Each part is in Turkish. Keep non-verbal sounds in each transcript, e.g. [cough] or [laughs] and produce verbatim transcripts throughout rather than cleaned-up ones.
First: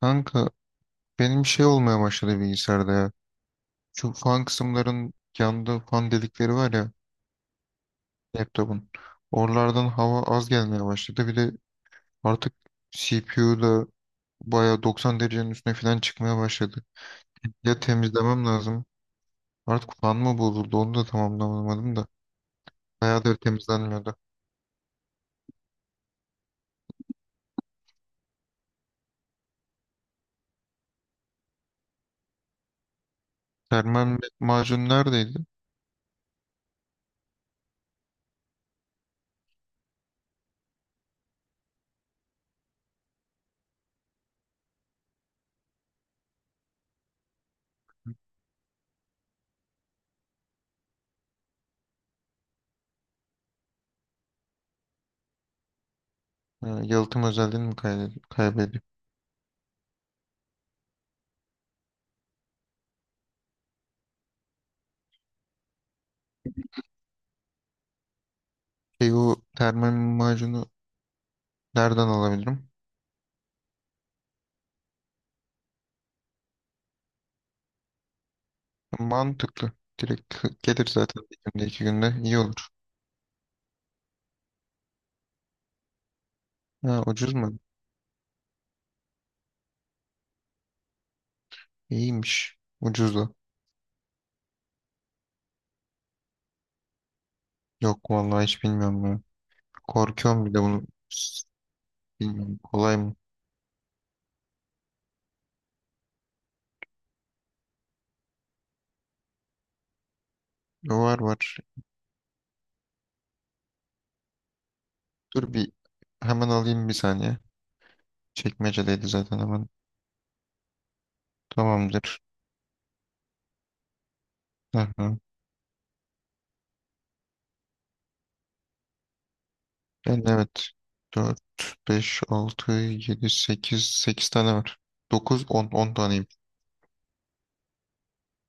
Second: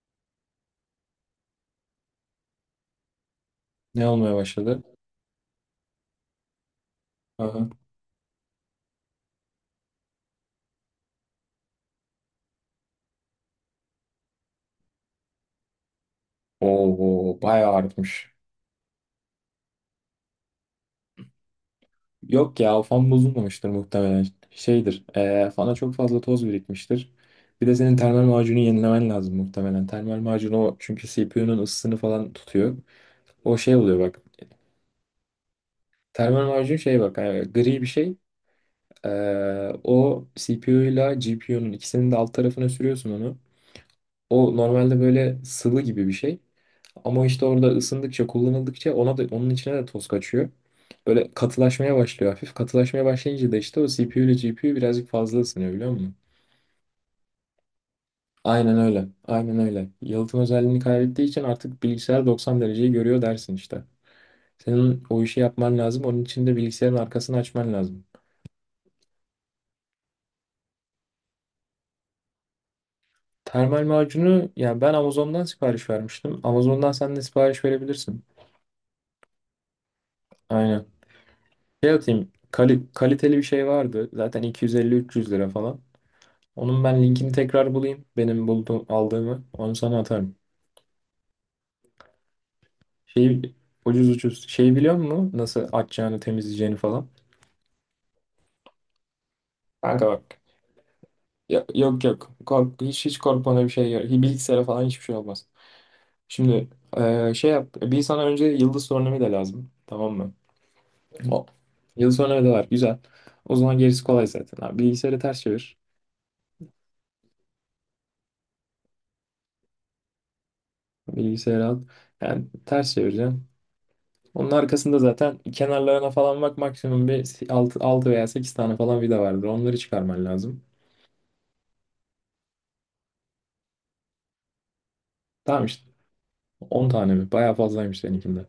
Kanka benim şey olmaya başladı bilgisayarda ya. Ne Şu olmaya fan başladı? kısımların yanında fan delikleri var ya Aha. laptopun. Oralardan hava az gelmeye başladı. Bir de artık C P U da bayağı doksan derecenin üstüne falan çıkmaya başladı. Oo, bayağı Ya artmış. temizlemem lazım. Artık fan mı bozuldu onu da tamamlamadım da. Yok ya o fan Bayağıdır bozulmamıştır temizlenmiyordu. muhtemelen. Şeydir. E, fana çok fazla toz birikmiştir. Bir de senin termal macunu yenilemen lazım muhtemelen. Termal macun o, çünkü C P U'nun ısısını falan tutuyor. O şey oluyor Termal bak. macun neredeydi? Termal macun şey bak, e, gri bir şey. E, O C P U ile G P U'nun ikisinin de alt tarafına sürüyorsun onu. O normalde böyle sıvı gibi bir şey. Ama işte orada ısındıkça, kullanıldıkça ona da, onun içine de toz kaçıyor. Böyle katılaşmaya başlıyor hafif. Katılaşmaya başlayınca da işte o C P U ile G P U birazcık fazla ısınıyor, biliyor musun? Ha, yalıtım özelliğini mi kaybediyor? Aynen Kaybediyor. öyle. Aynen öyle. Yalıtım özelliğini kaybettiği için artık bilgisayar doksan dereceyi görüyor dersin işte. Senin o işi yapman lazım. Onun için de bilgisayarın arkasını açman lazım. Şey o termal macunu nereden alabilirim? Termal macunu yani ben Amazon'dan sipariş vermiştim. Amazon'dan sen de sipariş verebilirsin. Mantıklı. Direkt hı- Aynen. gelir zaten bir günde iki Şey günde atayım. iyi olur. Kali- kaliteli bir şey vardı. Zaten iki yüz elli üç yüz lira falan. Onun Ha, ben linkini ucuz mu? tekrar bulayım, benim bulduğum, aldığımı. Onu sana atarım. İyiymiş. Ucuz da. Şey, ucuz ucuz. Şey, biliyor musun? Nasıl açacağını, temizleyeceğini falan. Yok vallahi hiç bilmiyorum ya. Kanka bak. Korkuyorum bir de bunu. S- Ya- Yok yok. Bilmiyorum Kork, kolay hiç mı? hiç korkmana bir şey yok. Hi- Bilgisayara falan hiçbir şey olmaz. Şimdi eee, şey yap. Bir sana önce yıldız sorunumuyla lazım. Tamam mı? Var O. var. Yıldız sorunumuyla var. Güzel. O zaman gerisi kolay zaten. Abi, bilgisayarı ters Dur bir çevir. hemen alayım bir saniye. Çekmecedeydi zaten hemen. Bilgisayarı al. Tamamdır. Yani ters çevireceksin. Onun arkasında Aha. zaten, kenarlarına falan bak, maksimum bir altı, altı veya sekiz tane falan vida vardır. Onları çıkarman Yani lazım. evet. Dört beş altı yedi sekiz sekiz tane var. dokuz, Tamam on işte, 10 taneyim. on tane mi? Bayağı fazlaymış seninkinde.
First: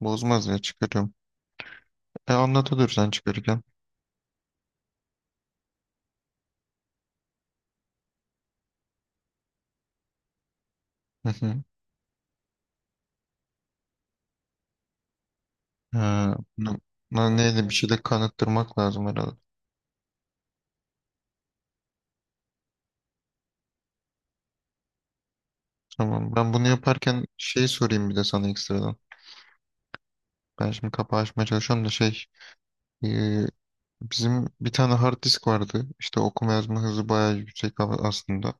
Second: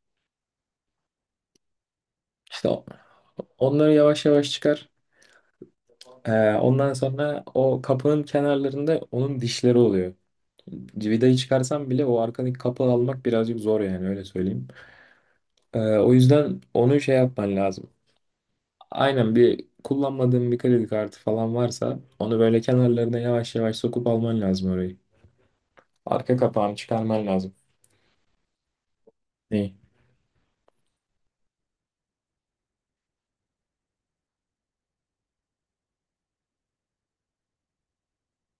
Bozmaz ya çıkarıyorum. E İşte o- anlatılır sen çıkarırken. onları yavaş yavaş çıkar. Ee, ondan sonra o kapının kenarlarında onun dişleri oluyor. Vidayı [laughs] çıkarsan bile o arkadaki kapı almak birazcık zor, yani öyle söyleyeyim. Ee, o Ha, yüzden bunu- onu şey Buna yapman neyle bir lazım. şeyle kanıttırmak lazım Aynen, herhalde. bir kullanmadığın bir kredi kartı falan varsa onu böyle kenarlarına yavaş yavaş sokup alman lazım orayı. Arka Tamam. Ben bunu kapağını yaparken çıkarman lazım. şey sorayım bir de sana ekstradan. Neyi? Ben şimdi kapağı açmaya çalışıyorum da şey e, bizim bir tane hard disk vardı. İşte okuma yazma hızı bayağı yüksek a- aslında.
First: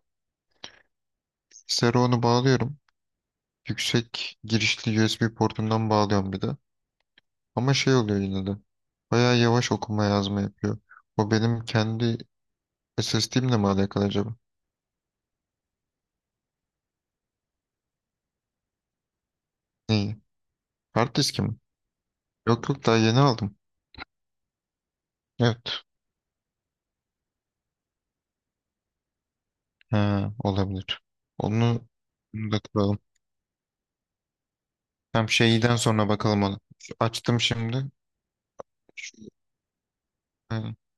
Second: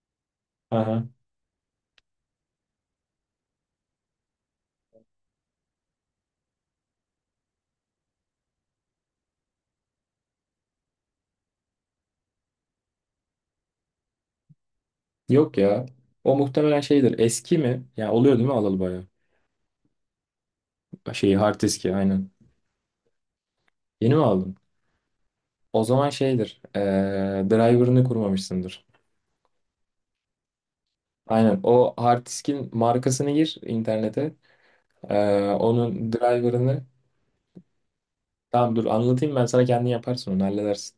Aha. Bilgisayara onu bağlıyorum. Yüksek girişli U S B portundan bağlıyorum bir de. Ama şey oluyor yine de. Bayağı yavaş okuma yazma yapıyor. O benim kendi S S D'imle mi alakalı acaba? Yok ya. O muhtemelen şeydir. Eski mi? Ya oluyor değil mi, alalı bayağı? Neyi? Hard Şeyi, diski mi? hard diski aynen. Yok yok daha yeni aldım. Yeni mi aldın? O Evet. zaman şeydir. Ee, driver'ını kurmamışsındır. Ha, olabilir. Aynen. Onu O hard onu da diskin kuralım. markasını gir internete. Tam Ee, şeyden sonra Onun bakalım ona. driver'ını. Şu açtım şimdi. Tamam, dur Şu- anlatayım ben sana, kendin yaparsın onu, ha, halledersin.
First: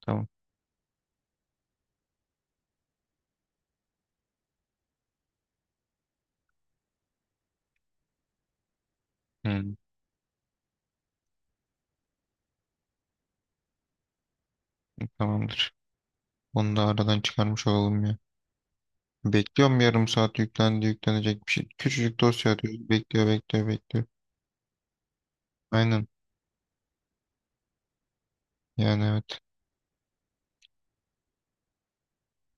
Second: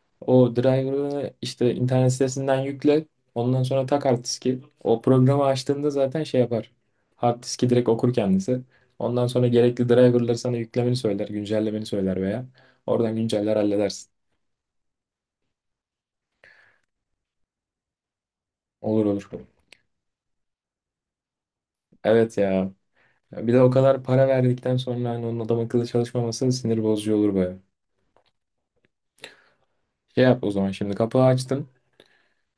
tamam. O driver'ı işte internet sitesinden yükle. Ondan sonra tak hard diski. O programı açtığında zaten şey yapar, hard diski direkt okur kendisi. Ondan sonra Hı, gerekli driver'ları sana yüklemeni söyler, güncellemeni söyler veya oradan günceller, halledersin. tamamdır. Onu da aradan çıkarmış olalım ya. Olur olur. Bekliyorum yarım saat yüklendi yüklenecek bir şey. Küçücük Evet dosya ya. atıyoruz. Bekliyor Bir de bekliyor o kadar bekliyor. para verdikten sonra hani onun adam akıllı Aynen. çalışmaması sinir bozucu olur baya. Yani evet. Şey yap o zaman, şimdi kapağı açtın.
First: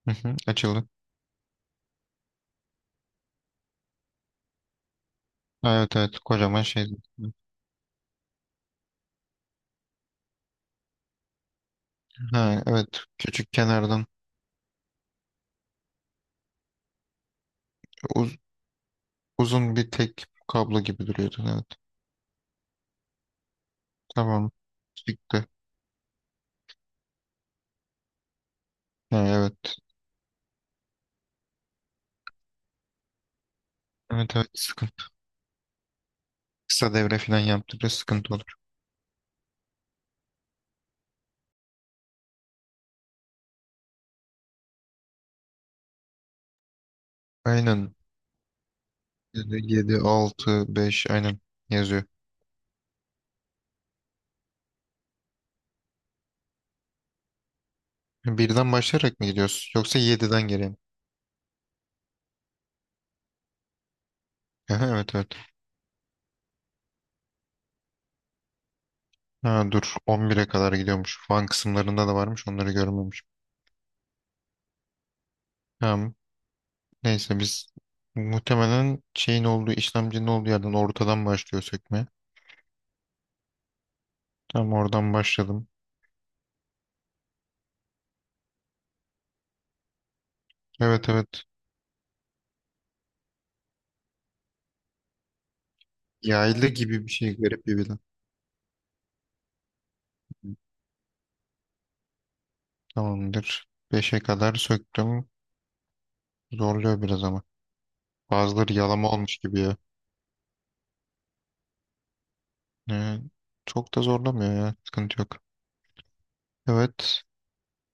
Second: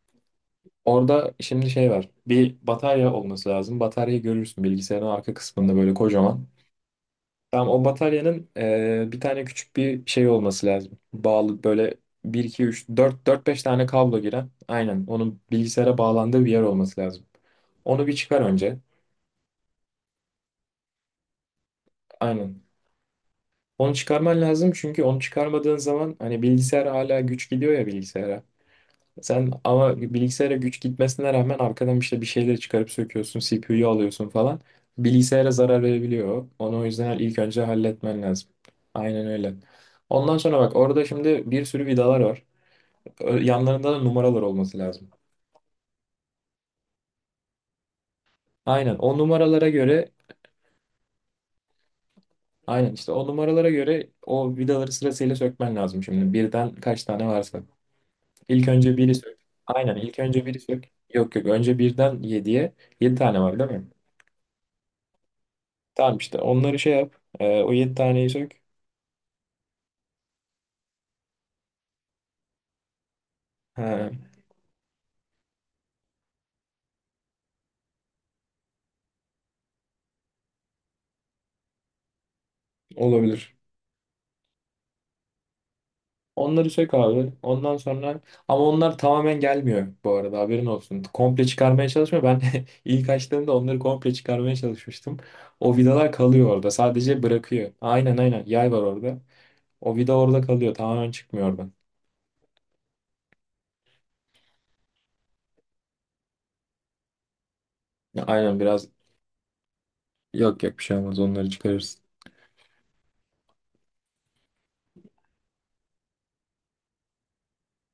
Hı hı, açıldı. Orada şimdi şey var, bir batarya olması lazım. Bataryayı görürsün bilgisayarın arka kısmında Ha, böyle evet evet kocaman. kocaman şey. Tamam, o bataryanın e, bir tane küçük bir şey olması lazım, bağlı böyle bir iki Ha, üç evet dört dört küçük beş tane kenardan kablo giren. Aynen. Onun bilgisayara bağlandığı bir yer olması lazım. Onu bir uz- çıkar önce. uzun bir tek kablo gibi duruyordu. Evet. Aynen. Onu çıkarman Tamam. lazım, çünkü onu Çıktı. çıkarmadığın zaman hani bilgisayar hala güç gidiyor ya bilgisayara. Ha, Sen evet. ama bilgisayara güç gitmesine rağmen arkadan işte bir şeyleri çıkarıp söküyorsun, C P U'yu alıyorsun Evet evet falan. sıkıntı. Bilgisayara zarar verebiliyor. Onu o Kısa devre yüzden ilk falan önce yaptığında halletmen sıkıntı lazım. olur. Aynen öyle. Ondan sonra bak, orada şimdi bir sürü vidalar var. Ö- Yanlarında da numaralar olması lazım. Aynen. Aynen o numaralara yedi, göre altı, beş aynen yazıyor. aynen işte, o numaralara göre o vidaları sırasıyla sökmen lazım şimdi. Birden kaç tane varsa. İlk Birden önce biri başlayarak mı sök. gidiyoruz? Aynen, Yoksa ilk yediden önce biri geriye mi? sök. Yok yok, önce birden yediye. Yedi tane var değil mi? [laughs] Aha, evet evet. Tamam işte, onları şey yap. Ee, o yedi taneyi sök. Ha, dur on bire kadar gidiyormuş. Fan kısımlarında da varmış onları görmemiş. Ha, Tamam. Neyse biz muhtemelen şeyin olduğu işlemcinin olduğu yerden ortadan başlıyor sökmeye. olabilir. Tamam oradan başladım. Onları sök abi. Ondan sonra, ama onlar tamamen gelmiyor bu arada, haberin olsun. Evet evet. Komple çıkarmaya çalışmıyor. Ben [laughs] ilk açtığımda onları komple çıkarmaya çalışmıştım. O vidalar kalıyor Yaylı orada, gibi bir sadece şey garip bırakıyor. bir bilen. Aynen aynen. Yay var orada. O vida orada kalıyor, tamamen çıkmıyor oradan. Tamamdır. beşe kadar söktüm. Zorluyor biraz ama. Ya aynen, Bazıları biraz. yalama olmuş gibi ya. Yok yok, bir şey olmaz. Onları çıkarırsın. Ee, çok da zorlamıyor ya. Sıkıntı yok. Evet.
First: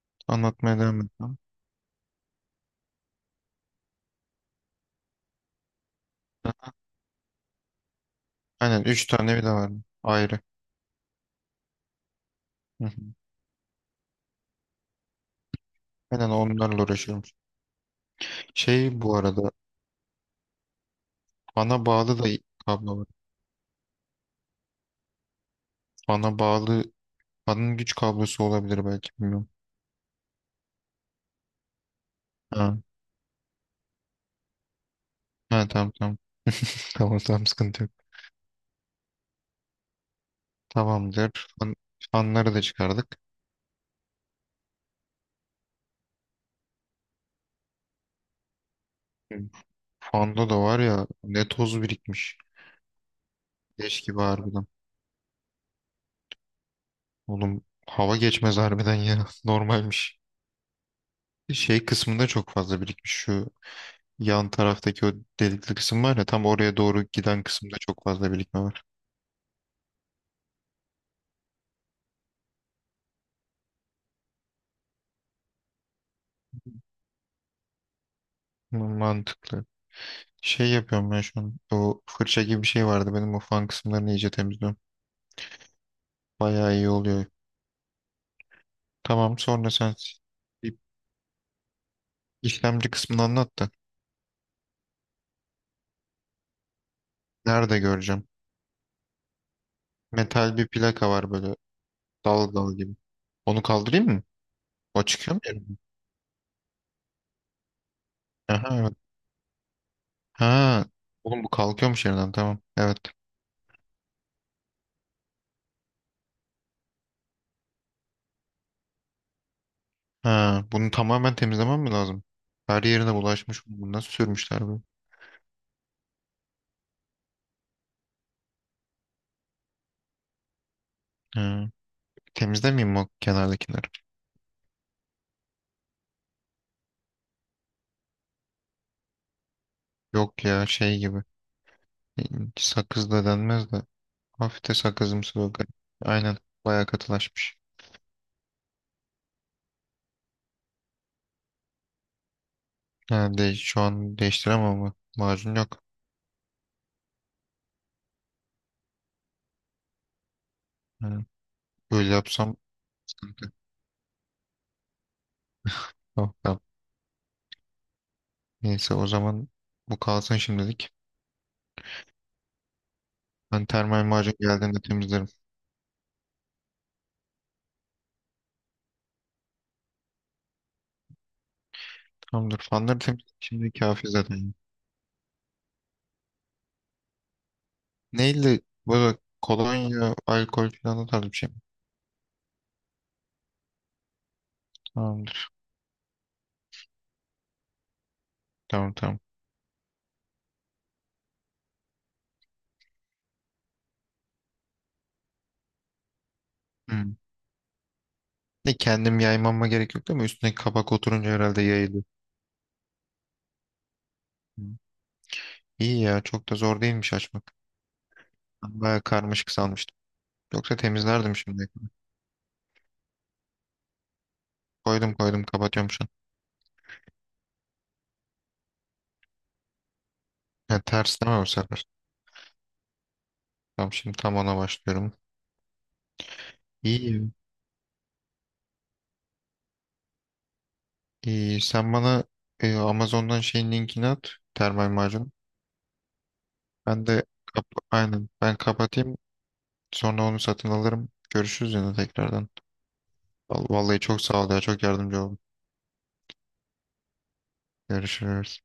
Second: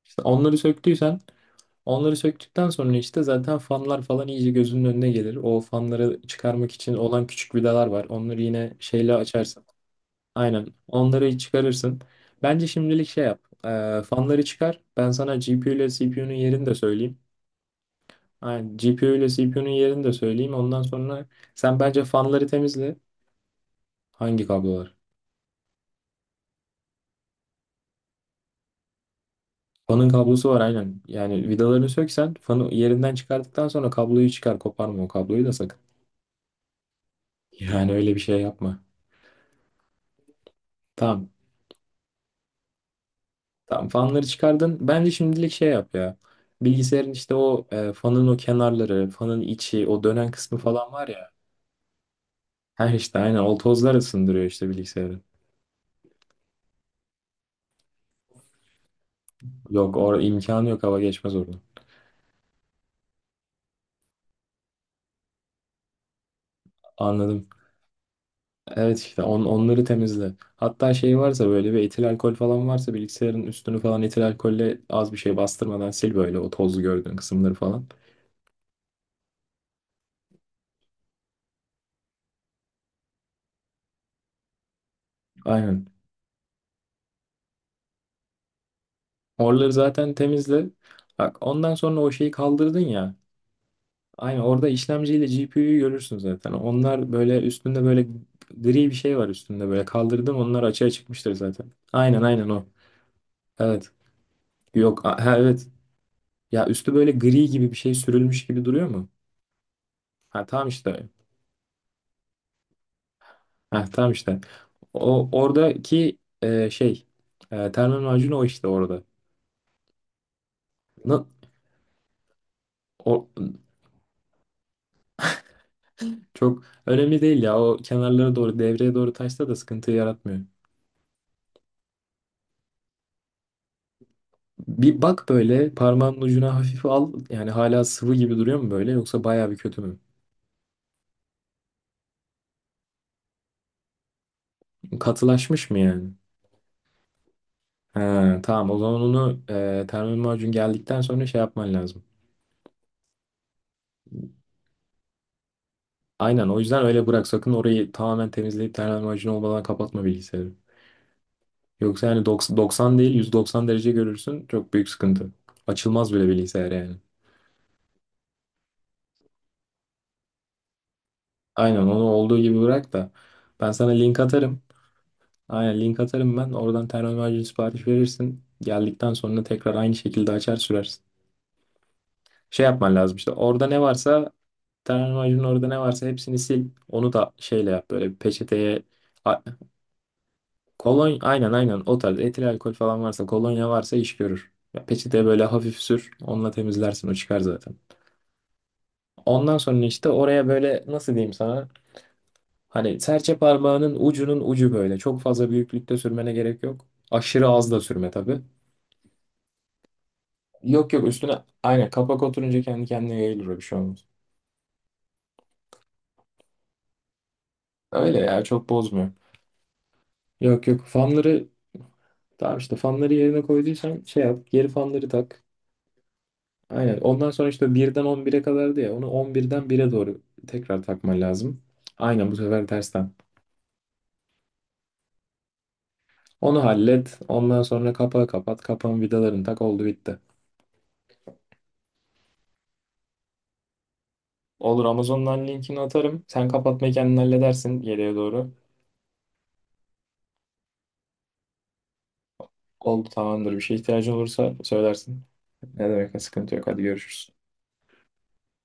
İşte onları Anlatmaya devam söktüysen edeceğim. Onları söktükten sonra işte zaten fanlar falan iyice gözünün önüne gelir. O fanları çıkarmak için olan küçük vidalar var. Onları yine Aynen. Üç şeyle tane vida açarsın. var. Ayrı. Aynen. Onları çıkarırsın. Bence Hı hı. şimdilik şey yap. Ee, fanları çıkar. Ben sana G P U ile Aynen C P U'nun yerini de onlarla söyleyeyim. uğraşıyorum. Aynen. Şey G P U bu ile arada. C P U'nun yerini de söyleyeyim. Ondan sonra sen Fana bence bağlı da fanları temizle. kablo var. Hangi kablo var? Fana bağlı. Fanın güç kablosu olabilir belki. Bilmiyorum. Fanın kablosu var aynen. Yani vidalarını söksen fanı Ha. yerinden çıkardıktan sonra kabloyu çıkar. Koparma o kabloyu da Ha, sakın. tamam tamam. [laughs] Tamam tamam sıkıntı yok. Yani öyle bir şey yapma. Tamam. Tamamdır. Fan, fanları da çıkardık. Tamam, fanları çıkardın. Bence şimdilik şey yap ya. Bilgisayarın işte o e, fanın o kenarları, Hı. fanın içi, o dönen Fanda kısmı da var falan ya var ya. ne toz birikmiş. Her işte aynen o tozlar Leş gibi ısındırıyor harbiden. işte bilgisayarı. Oğlum hava geçmez harbiden ya. [laughs] Yok, or Normalmiş. imkanı yok hava geçmez orada. Şey kısmında çok fazla birikmiş. Şu yan taraftaki o delikli kısım var ya tam oraya doğru giden Anladım. kısımda çok fazla birikme var. Evet işte on, onları temizle. Hatta şey varsa, böyle bir etil alkol falan varsa, bilgisayarın üstünü falan etil alkolle, az bir şey bastırmadan sil böyle, o tozlu gördüğün kısımları falan. Mantıklı. Şey yapıyorum ben şu an. O fırça gibi bir şey vardı. Benim o fan kısımlarını iyice temizliyorum. Aynen. Bayağı iyi oluyor. Tamam sonra Oraları sen zaten temizle. bir Bak, ondan sonra o şeyi kaldırdın işlemci ya. kısmını anlat da. Aynen, orada işlemciyle G P U'yu görürsün zaten. Onlar böyle Nerede üstünde, böyle göreceğim? gri bir şey var üstünde, böyle kaldırdım Metal onlar, bir açığa plaka var çıkmıştır böyle zaten. Aynen aynen dal o. dal gibi. Onu Evet. kaldırayım mı? O Yok, a- çıkıyor ha, mu evet. yerinden? Ya üstü böyle gri gibi bir şey sürülmüş gibi Aha duruyor evet. mu? Ha, tamam Ha. işte. Oğlum bu kalkıyormuş yerinden tamam. Evet. Ha, tamam işte. O oradaki e, şey, e, termal macun o, işte orada. Ha, bunu Na- tamamen temizlemem mi lazım? Her yerine o, bulaşmış. Bunu nasıl sürmüşler bu? çok önemli değil ya. O kenarlara doğru, devreye doğru taşsa da sıkıntı yaratmıyor. Ha, temizlemeyeyim mi o kenardakileri? Bir bak, böyle parmağının ucuna hafif al. Yani hala sıvı gibi duruyor mu böyle, yoksa bayağı bir kötü mü? Yok ya şey gibi. E, Sakız da denmez de. Hafif de sakızımsı böyle. Katılaşmış mı yani? Aynen. Bayağı katılaşmış. Ha, tamam, o zaman onu e, termal macun geldikten sonra şey yapman lazım. Ha, de, şu an değiştiremem ama macun yok. Aynen, o yüzden öyle bırak, sakın orayı tamamen temizleyip termal macun olmadan kapatma bilgisayarı. Ha, Yoksa böyle yani yapsam doks- doksan değil, yüz sıkıntı. doksan derece görürsün, çok büyük sıkıntı. Açılmaz bile Tamam, tamam. bilgisayar yani. Neyse o zaman bu kalsın şimdilik. Aynen, onu olduğu gibi bırak da Ben ben sana termal link macun atarım. geldiğinde temizlerim. Aynen, link atarım ben. Oradan termometre sipariş verirsin. Geldikten sonra tekrar aynı şekilde açar sürersin. Tamamdır. Şey yapman Fanları lazım temizledim. işte. Orada Şimdi ne kafi varsa zaten. Termometrinin orada ne varsa hepsini sil. Onu da şeyle yap, böyle bir Neyle? peçeteye, Böyle a- kolonya, alkol falan o kolon tarz bir şey aynen mi? aynen, o tarz etil alkol falan varsa, kolonya varsa iş görür. Ya peçeteye böyle Tamamdır. hafif sür, onunla temizlersin, o çıkar zaten. Tamam tamam. Ondan sonra işte oraya böyle nasıl diyeyim sana, hani serçe parmağının ucunun ucu böyle, çok fazla büyüklükte sürmene gerek yok. Hmm. Aşırı az da sürme tabii. Ne kendim yaymama gerek yok değil mi? Üstüne Yok kabak yok, oturunca üstüne herhalde aynen yayılır. kapak oturunca kendi kendine yayılır, o bir şey olmaz. Hmm. İyi ya çok da zor değilmiş açmak. Öyle ya, çok Ben bayağı bozmuyor. karmaşık sanmıştım. Yok Yoksa yok, temizlerdim fanları şimdi. tamam işte, fanları yerine koyduysan şey yap, geri fanları Koydum tak. koydum kapatıyorum şu an. Aynen, ondan sonra işte birden on bire kadardı ya, onu on birden bire doğru Ha, tekrar takman ters değil mi bu lazım. sefer? Aynen, bu sefer tersten. Tamam şimdi tam ona başlıyorum. Onu hallet, İyi. ondan sonra kapağı kapat, kapağın vidalarını tak, oldu bitti. İyi. Sen bana e, Amazon'dan şeyin linkini at. Olur, Termal macun. Amazon'dan linkini atarım. Sen kapatmayı Ben kendin de kap- halledersin geriye aynen doğru. ben kapatayım. Sonra onu satın alırım. Görüşürüz yine tekrardan. Oldu tamamdır, bir şey Vallahi ihtiyacın çok sağ ol olursa ya. Çok yardımcı söylersin. oldun. Ne demek, sıkıntı yok, hadi görüşürüz. Görüşürüz.